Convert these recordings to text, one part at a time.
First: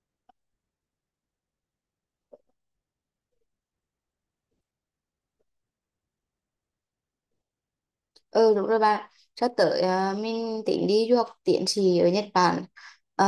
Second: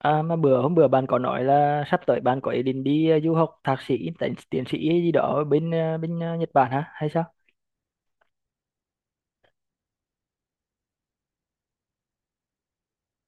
À, mà bữa hôm bữa bạn có nói là sắp tới bạn có ý định đi du học thạc sĩ, tiến sĩ gì đó ở bên bên Nhật Bản hả hay sao? Ừ đúng rồi bạn. Sắp tới mình tính đi du học tiến sĩ ở Nhật Bản. Ờ,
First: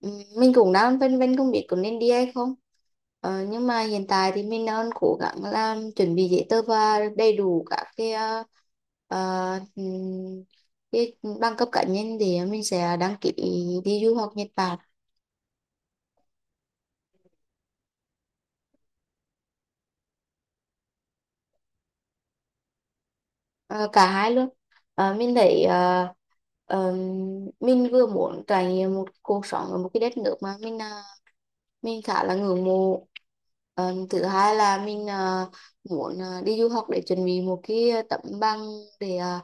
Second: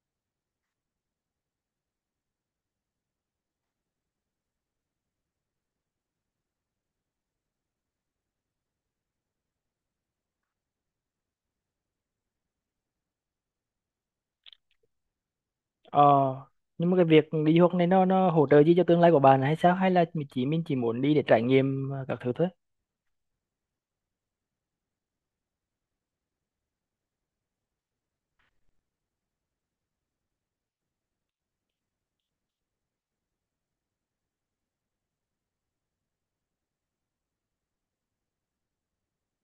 ừm, mình cũng đang phân vân không biết có nên đi hay không. Nhưng mà hiện tại thì mình đang cố gắng làm chuẩn bị giấy tờ và đầy đủ các ờ, ừm, cái bằng cấp cá nhân thì mình sẽ đăng ký đi du học Nhật Bản. Ờ, nhưng mà cái việc đi du học này nó hỗ trợ gì cho tương lai của bạn hay sao? Hay là mình chỉ muốn đi để trải nghiệm các thứ thôi? Ờ, Cả hai luôn. Mình thấy ờm, mình vừa muốn trải nghiệm một cuộc sống ở một cái đất nước mà mình khá là ngưỡng mộ. Thứ hai là muốn đi du học để chuẩn bị một cái tấm bằng để ờ,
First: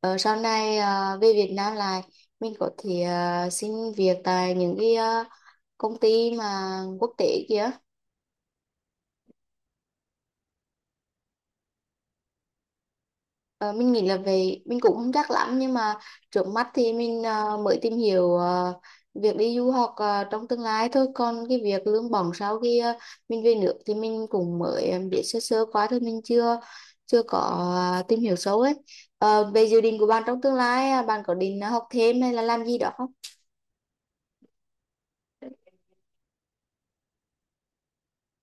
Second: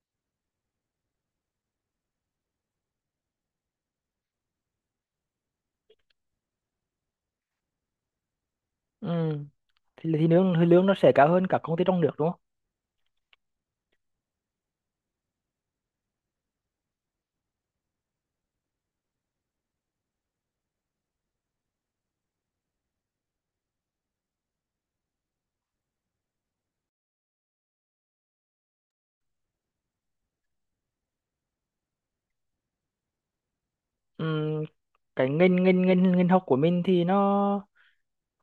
ờ, sau này về Việt Nam lại mình có thể xin việc tại những cái công ty mà quốc tế kia. Ừ, thì lương nó sẽ cao hơn các công ty trong nước đúng không? Ờ, mình nghĩ là về mình cũng không chắc lắm nhưng mà trước mắt thì mới tìm hiểu việc đi du học trong tương lai thôi, còn cái việc lương bổng sau khi mình về nước thì mình cũng mới biết sơ sơ quá thôi, mình chưa chưa có tìm hiểu sâu ấy. Về dự định của bạn trong tương lai bạn có định học thêm hay là làm gì đó không? Ừ, cái ngành ngành ngành ngành học của mình thì nó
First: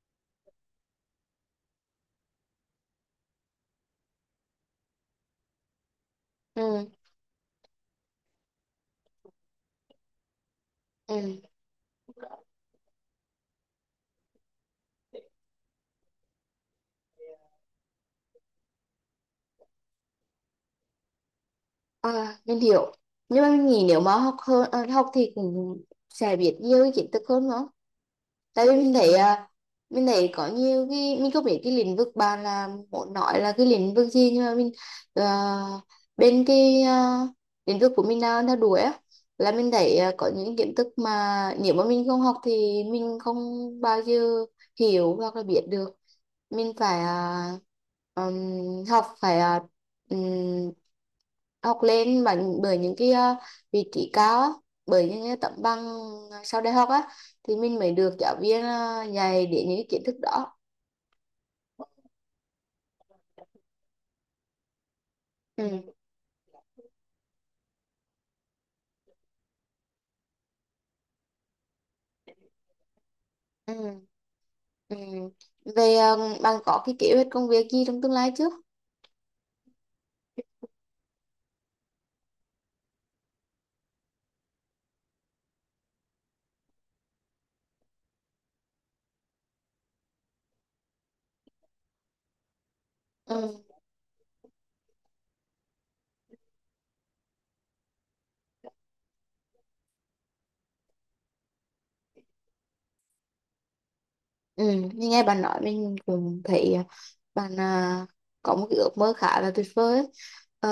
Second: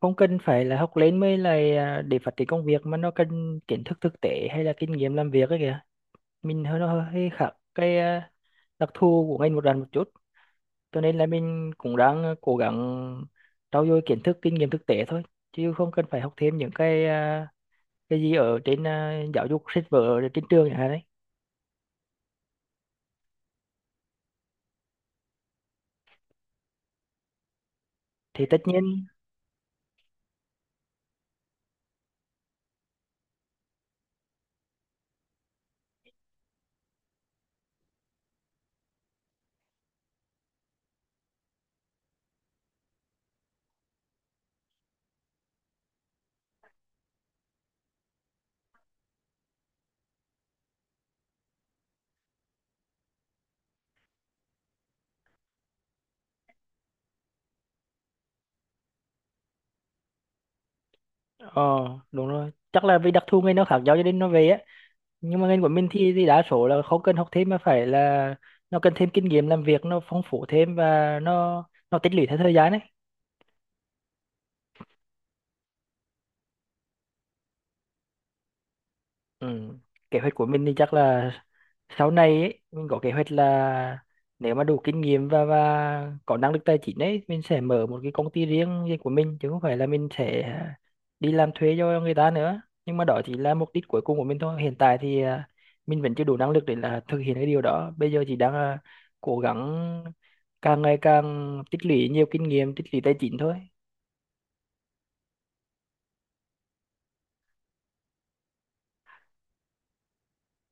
không cần phải là học lên mới là à, để phát triển công việc mà nó cần kiến thức thực tế hay là kinh nghiệm làm việc ấy kìa. Mình hơi Ừ. nó hơi khác cái đặc thù của ngành một lần một chút, cho nên là Ừ. mình cũng đang cố gắng trau dồi kiến thức kinh nghiệm thực tế thôi, chứ không cần phải học thêm những cái cái gì ở trên giáo dục sách vở ở trên trường chẳng hạn đấy. Ờ, mình hiểu, nhưng mà mình nghĩ nếu mà học hơn học thì cũng sẽ biết nhiều kiến thức hơn nữa. Thì tất Tại vì mình nhiên, thấy à, mình thấy có nhiều cái mình không biết, cái lĩnh vực bạn là muốn nói là cái lĩnh vực gì nhưng mà à, bên lĩnh vực của mình đang theo đuổi á là mình thấy có những kiến thức mà nếu mà mình không học thì mình không bao giờ hiểu hoặc là biết được. Mình phải học, phải ừm, học lên bằng, bởi những cái vị trí cao á, bởi những cái tấm bằng sau đại học á thì mình mới được giáo viên dạy đến những cái kiến thức đó. ờ đúng rồi, chắc là vì đặc thù ngành nó khác nhau cho nên nó về á, nhưng mà ngành của mình Ừ. thì đa số là không cần học thêm mà phải là nó cần thêm kinh nghiệm làm việc nó phong phú thêm và nó tích lũy theo thời gian đấy. Ừ. Ừ. Về bạn có cái kế hoạch công việc gì trong tương lai chứ? Ừ. Kế hoạch của mình thì chắc là sau này ấy, mình có kế hoạch là nếu mà đủ kinh nghiệm và có năng lực tài chính ấy, mình sẽ mở một cái công ty riêng riêng của mình chứ không phải là mình sẽ đi làm thuê cho người ta nữa, nhưng mà đó chỉ Ừ. là mục đích cuối cùng của mình thôi. Hiện tại thì à, mình vẫn chưa đủ năng lực để là thực hiện cái điều đó, bây giờ chỉ đang à, cố gắng càng ngày càng tích lũy nhiều kinh nghiệm tích lũy tài chính thôi. Ừ. Như nghe bạn nói mình cũng thấy bạn có một cái ước mơ khá là tuyệt vời ấy. Ờ,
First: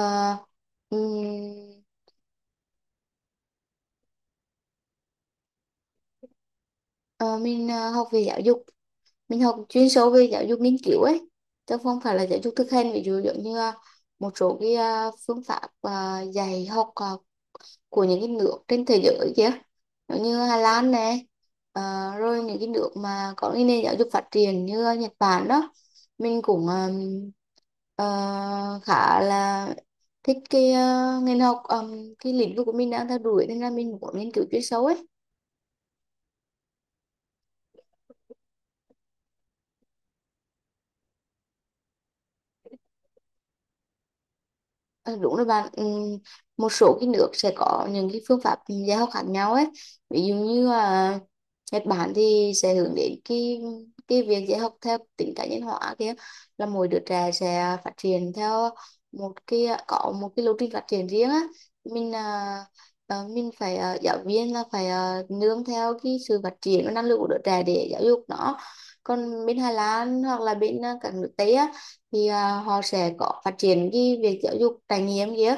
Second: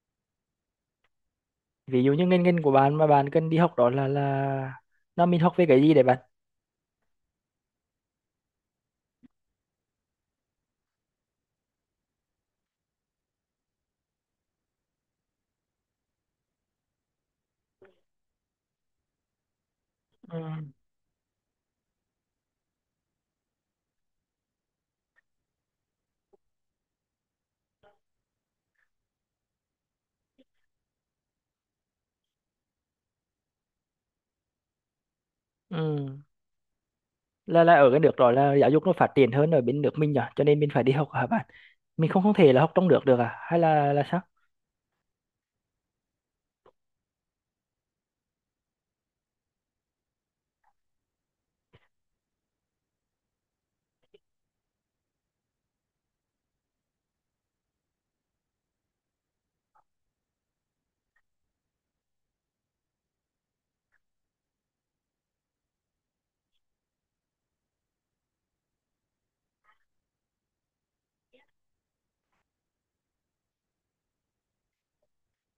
ừm, Ví dụ như ngành ngành của bạn mà bạn cần đi học đó là nó mình học về cái gì để bạn. Ờ, mình học về giáo dục, mình học chuyên sâu về giáo dục nghiên cứu ấy, chứ không phải là giáo dục thực hành. Ví dụ giống như một số cái phương pháp dạy học của những cái nước trên thế giới kia, giống Ừ. như Hà Lan này, ờ, rồi những cái nước mà có cái nền giáo dục phát triển như Nhật Bản đó, mình cũng ờ, khá là thích cái ngành học, cái lĩnh vực của mình đang theo đuổi, nên là mình muốn nghiên cứu chuyên sâu ấy. Ừ. Là ở cái nước đó là giáo dục nó phát triển hơn ở bên nước mình nhỉ, cho nên mình phải đi học hả bạn? Mình không không thể là học trong nước được à? Hay là sao? Ờ, đúng rồi bạn. Ừ, một số cái nước sẽ có những cái phương pháp dạy học khác nhau ấy. Ví dụ như là Nhật Bản thì sẽ hướng đến cái việc dạy học theo tính cá nhân hóa kia, là mỗi đứa trẻ sẽ phát triển theo một cái có một cái lộ trình phát triển riêng á. Mình à, ờ, mình phải giáo viên là phải nương theo cái sự phát triển và năng lực của đứa trẻ để giáo dục nó. Còn bên Hà Lan hoặc là bên các nước Tây á thì họ sẽ có phát triển cái việc giáo dục trải nghiệm kia.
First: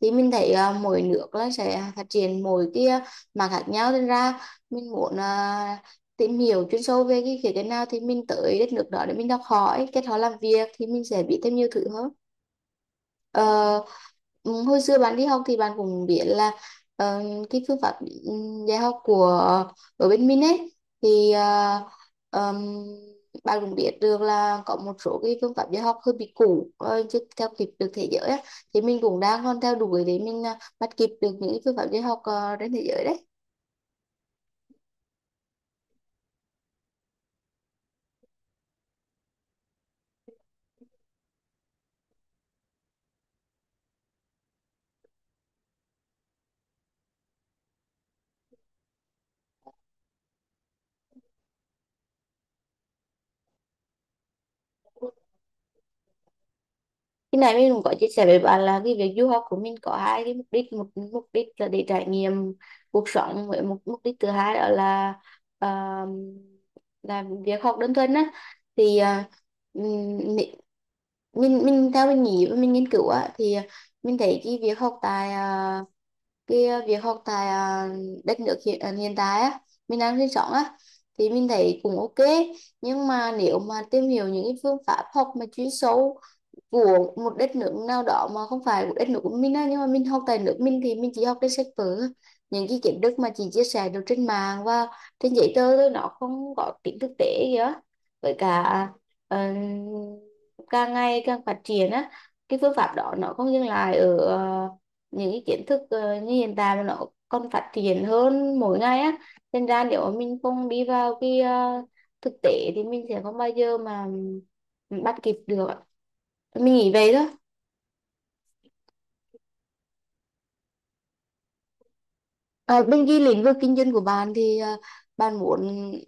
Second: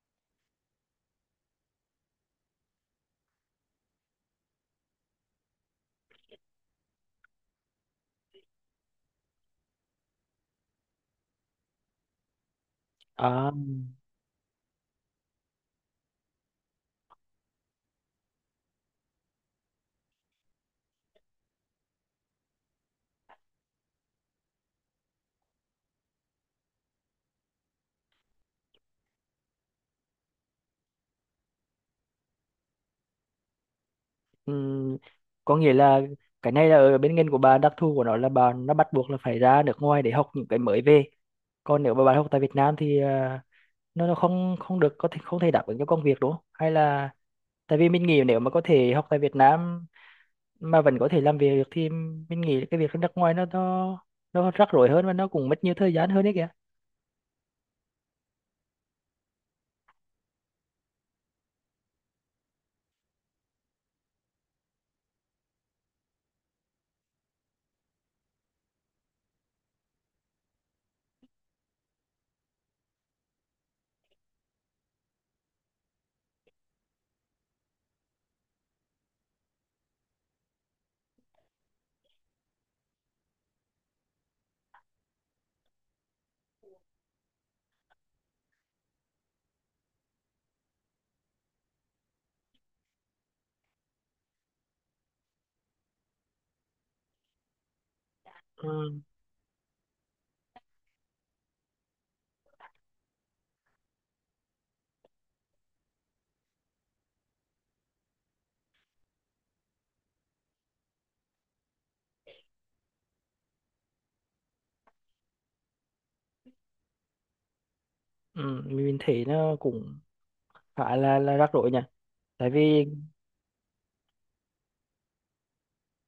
Thì mình thấy mỗi nước là sẽ phát triển mỗi cái mặt khác nhau, nên ra mình muốn tìm hiểu chuyên sâu về cái khía cạnh nào thì mình tới đất nước đó để mình học hỏi, kết họ làm việc thì mình sẽ biết thêm nhiều thứ hơn. À, Ờ, ừ, Hồi xưa bạn đi học thì bạn cũng biết là ờ, cái phương pháp ừ, dạy học của ở bên mình ấy thì ờm, bạn cũng biết được là có một số cái phương pháp dạy học hơi bị cũ, chưa theo kịp được thế giới á, thì mình cũng đang còn theo đuổi để bắt kịp được những cái phương pháp dạy học trên thế giới đấy. ừm, có nghĩa là cái này là ở bên ngành của bà, đặc thù của nó là bà nó bắt buộc là phải ra nước ngoài để học những cái mới về. Còn nếu mà bạn học tại Việt Nam thì à, nó không không được, có thể không thể đáp ứng cho công việc đúng không? Hay là tại vì mình nghĩ nếu mà có thể học tại Việt Nam mà vẫn có thể làm việc được thì mình nghĩ cái việc ở nước ngoài nó rắc rối hơn và nó cũng mất nhiều thời gian hơn đấy kìa. Khi nãy mình cũng có chia sẻ với bạn là cái việc du học của mình có hai cái mục đích. Một mục đích là để trải nghiệm cuộc sống, với một mục đích thứ hai đó uh, là việc học đơn thuần á. Thì ừm, mi- mình theo mình nghĩ và mình nghiên cứu á thì mình thấy cái việc học tại đất nước hiện tại á, mình đang sinh sống á, thì mình thấy cũng ok. Nhưng mà nếu mà tìm hiểu những cái phương pháp học mà chuyên sâu của một đất nước nào đó mà không phải của đất nước của mình á, nhưng mà mình học tại nước mình thì mình chỉ học trên sách vở, những cái kiến thức mà chị chia sẻ được trên mạng và trên giấy tờ thôi, nó không có tính thực tế kìa. Với cả ừ, ờ, càng ngày càng phát triển á, cái phương pháp đó nó không dừng lại ở những cái kiến thức như hiện tại, mà nó còn phát triển hơn mỗi ngày á, nên ra nếu mà mình không đi vào cái thực tế thì mình sẽ không bao giờ mà bắt kịp được ạ. Mình nghĩ vậy đó. ừ, mình thấy nó cũng khá là rắc rối nhỉ, tại vì Bên cái lĩnh vực kinh doanh của bạn thì bạn muốn,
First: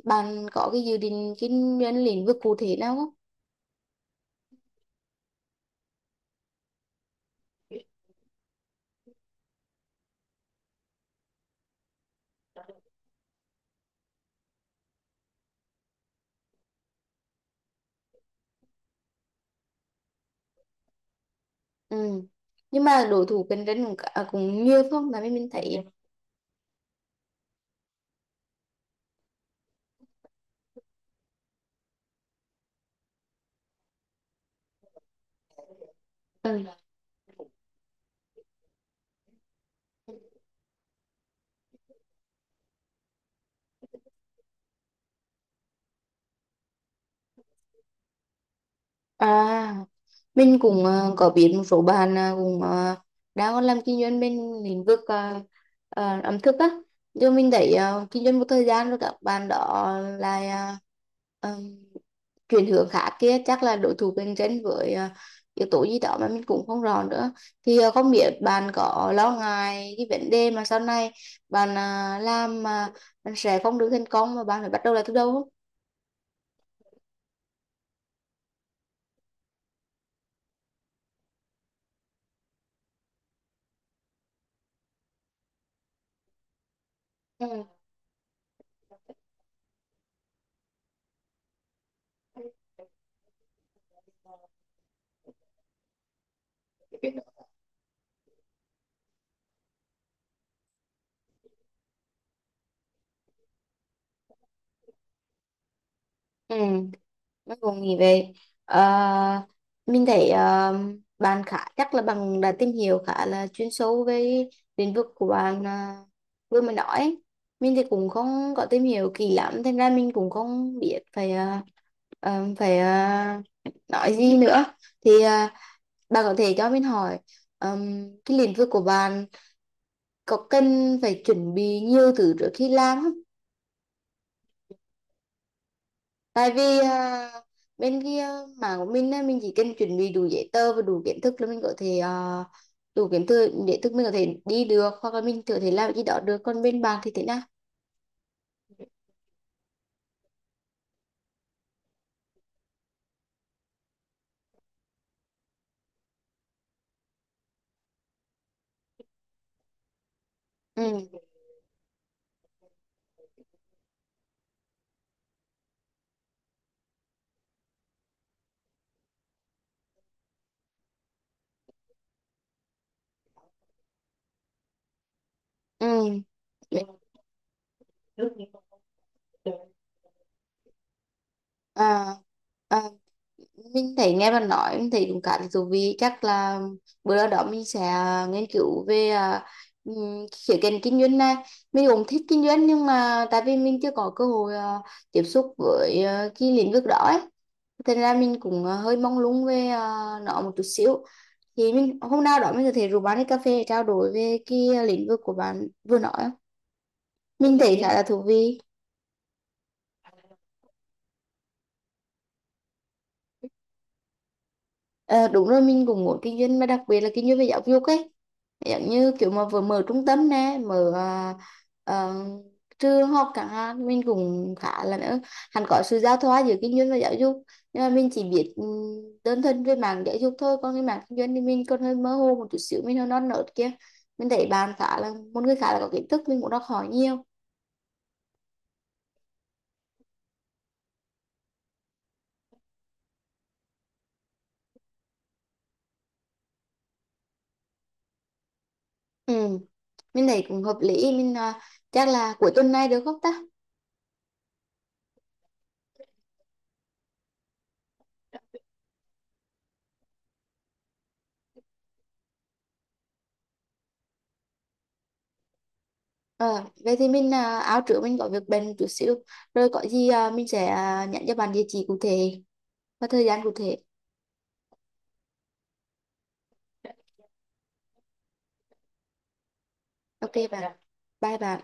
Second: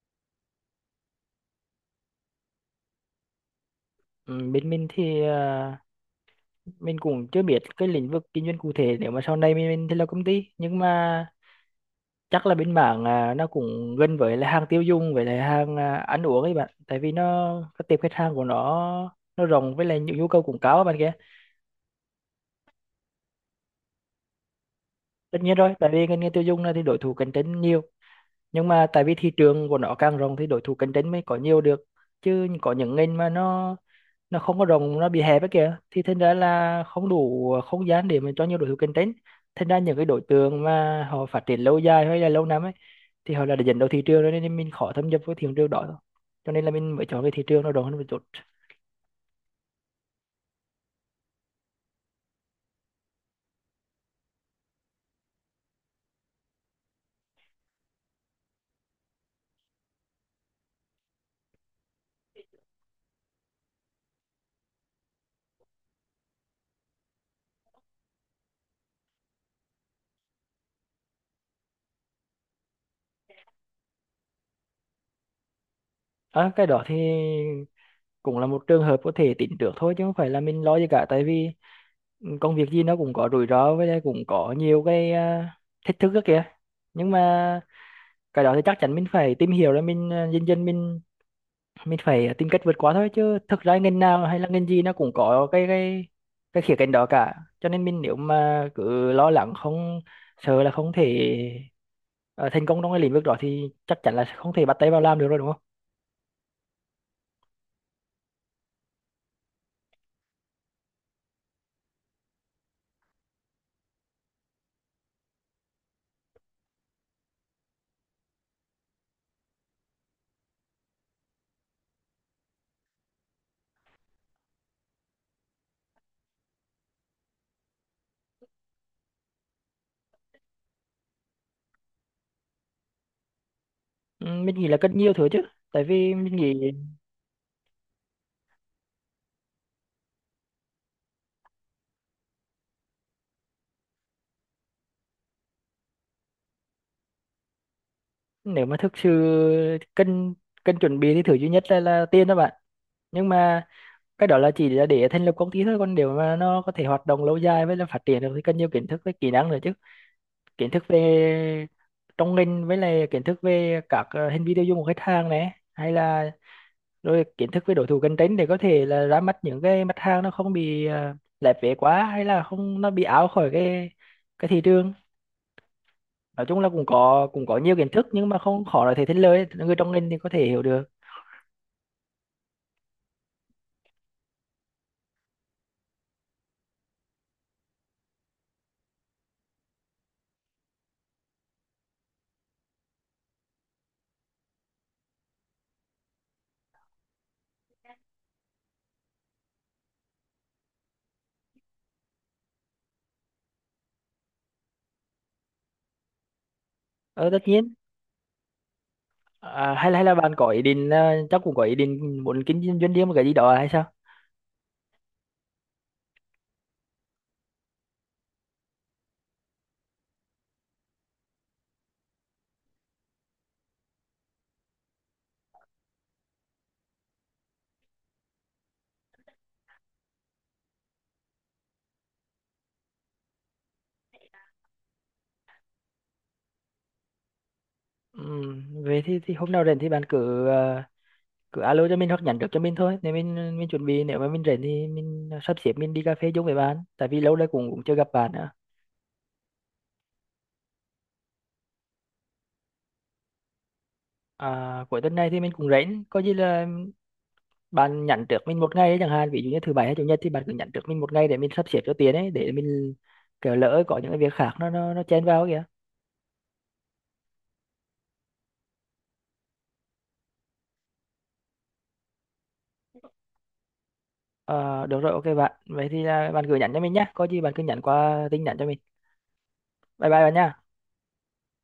bạn có cái dự định kinh doanh lĩnh vực cụ thể nào không? ừ, bên mình thì à, mình cũng chưa biết cái lĩnh vực kinh doanh cụ thể, nếu mà sau này mình thì là công ty, nhưng mà chắc là bên mảng à, nó cũng gần với là hàng tiêu dùng với lại hàng à, ăn uống ấy bạn, tại vì nó các tiệm khách hàng của nó rộng với lại những nhu cầu cũng cao á bạn kia. Ừ. Nhưng mà đối thủ cạnh tranh cũng nhiều phải không mà mình Tất mình nhiên rồi, thấy? tại vì ngành nghề tiêu dùng này thì đối thủ cạnh tranh nhiều, nhưng mà tại vì thị trường của nó càng rộng thì đối thủ cạnh tranh mới có nhiều được, chứ có những ngành mà nó không có rộng, nó bị hẹp ấy kìa, thì thành ra Ừ. là không đủ không gian để mà cho nhiều đối thủ cạnh tranh. Thành ra những cái đối tượng mà họ phát triển lâu dài hay là lâu năm ấy thì họ là đã dẫn đầu thị trường rồi nên mình khó thâm nhập với thị trường đó thôi. Cho nên là mình mới chọn cái thị trường nó rộng hơn một chút. à mình cũng có biết một số bạn cũng đang làm kinh doanh bên lĩnh vực ẩm thực á, nhưng mình thấy kinh doanh một thời gian rồi các bạn đó là chuyển hướng khác kia, chắc là đối thủ cạnh tranh với yếu tố gì đó mà mình cũng không rõ nữa. Thì không biết bạn có lo ngại cái vấn đề mà sau này làm mà bạn sẽ không được thành công mà bạn phải bắt đầu lại từ đầu không? À, cái đó thì cũng là một trường hợp có thể tính trước thôi, chứ không phải là mình lo gì cả, tại vì công việc gì nó cũng có rủi ro với lại cũng có nhiều cái à, thách thức đó kìa. Nhưng mà Ừ. cái đó thì chắc chắn mình phải tìm hiểu rồi mình à, dần dần mình phải tìm cách vượt qua thôi, chứ thực ra ngành nào hay là ngành gì nó cũng có cái khía cạnh đó cả. Cho nên mình nếu mà cứ lo lắng không, sợ là không thể ờ, thành công trong cái lĩnh vực đó thì chắc chắn là không thể bắt tay vào làm được rồi đúng không. Ừ. Bác cùng nghĩ về. Ờ, mình thấy bạn khá chắc là bạn đã tìm hiểu khá là chuyên sâu về lĩnh vực của bạn vừa mới nói ấy. Mình thì cũng không có tìm hiểu kỹ lắm, thành ra mình cũng không biết phải ờ, phải ờ, nói gì nữa. Thì bạn có thể cho mình hỏi cái lĩnh vực của bạn có cần phải chuẩn bị nhiều thứ trước khi làm không? Ừ, mình nghĩ là rất nhiều thứ chứ, tại vì mình Tại vì nghĩ bên kia mảng của mình á, mình chỉ cần chuẩn bị đủ giấy tờ và đủ kiến thức là mình có thể đủ kiến thức để thức mình có thể đi được, hoặc là mình có thể làm gì đó được, còn bên bạn thì thế nào? nếu mà thực sự cần cần chuẩn bị thì thứ duy nhất là tiền đó bạn. Nhưng mà cái đó là chỉ là để thành lập công ty thôi, còn nếu mà nó có thể hoạt động lâu dài với là phát triển được thì cần nhiều kiến thức với kỹ năng nữa chứ. Kiến thức Ừ. về trong ngành với lại kiến thức về các hành vi tiêu dùng của khách hàng này hay là rồi kiến thức về đối thủ cạnh tranh để có thể là ra mắt những cái mặt hàng nó không bị lép vế quá hay là không nó bị out khỏi cái thị trường. Ừ. Nói chung là cũng có nhiều kiến thức nhưng mà không khó để thể thành lời, người trong ngành thì có thể hiểu được. à, à, mình thấy nghe bạn nói mình thấy cũng khá là thú vị. Chắc là bữa nào đó mình sẽ nghiên cứu về khía cạnh kinh doanh này. Mình cũng thích kinh doanh nhưng mà tại vì mình chưa có cơ hội tiếp xúc với cái lĩnh vực đó ấy. Thế nên là mình cũng hơi mong lung về nó một chút xíu. Thì mình hôm nào đó mình có thể rủ bạn đi cà phê để trao đổi về cái lĩnh vực của bạn vừa nói á. Ờ, tất Mình nhiên. thấy khá là thú vị. À, hay là bạn có ý định chắc cũng có ý định muốn kinh doanh doanh riêng một cái gì đó hay sao? Ờ, đúng rồi, mình cũng muốn kinh doanh, mà đặc biệt là kinh doanh về giáo dục ấy, giống như kiểu mà vừa mở trung tâm nè, mở ờ, trường học chẳng hạn. Mình cũng khá là nữa, hẳn có sự giao thoa giữa kinh doanh và giáo dục, nhưng mà mình chỉ biết đơn thuần về mảng giáo dục thôi, còn cái mảng kinh doanh thì mình còn hơi mơ hồ một chút xíu, mình hơi non nớt kia. Mình thấy bạn khá là một người khá là có kiến thức, mình cũng đọc hỏi nhiều. Về thì hôm nào rảnh thì bạn cứ cứ alo cho mình hoặc nhắn trước cho mình thôi. Nếu mình chuẩn bị, nếu mà mình rảnh thì mình sắp xếp mình đi cà phê chung với bạn. Tại vì lâu nay cũng cũng chưa gặp bạn nữa. Ừ, mình thấy cũng hợp lý. Mình chắc là cuối tuần này được không ta? À, cuối tuần này thì mình cũng rảnh. Có gì là bạn nhắn trước mình một ngày ấy, chẳng hạn ví dụ như thứ bảy hay chủ nhật thì bạn cứ nhắn trước mình một ngày để mình sắp xếp cho tiền ấy, để mình kiểu lỡ có những cái việc khác nó chen vào kìa. Ờ, Vậy thì mình áo trước, mình có việc bận một chút xíu, rồi có gì mình sẽ nhắn cho bạn địa chỉ cụ thể và thời gian cụ thể. Ờ, được rồi, ok bạn. Vậy thì à, bạn gửi nhắn cho mình nhé. Có gì bạn cứ nhắn qua tin nhắn cho mình. Bye bye Ok bạn nha bạn, bye bạn.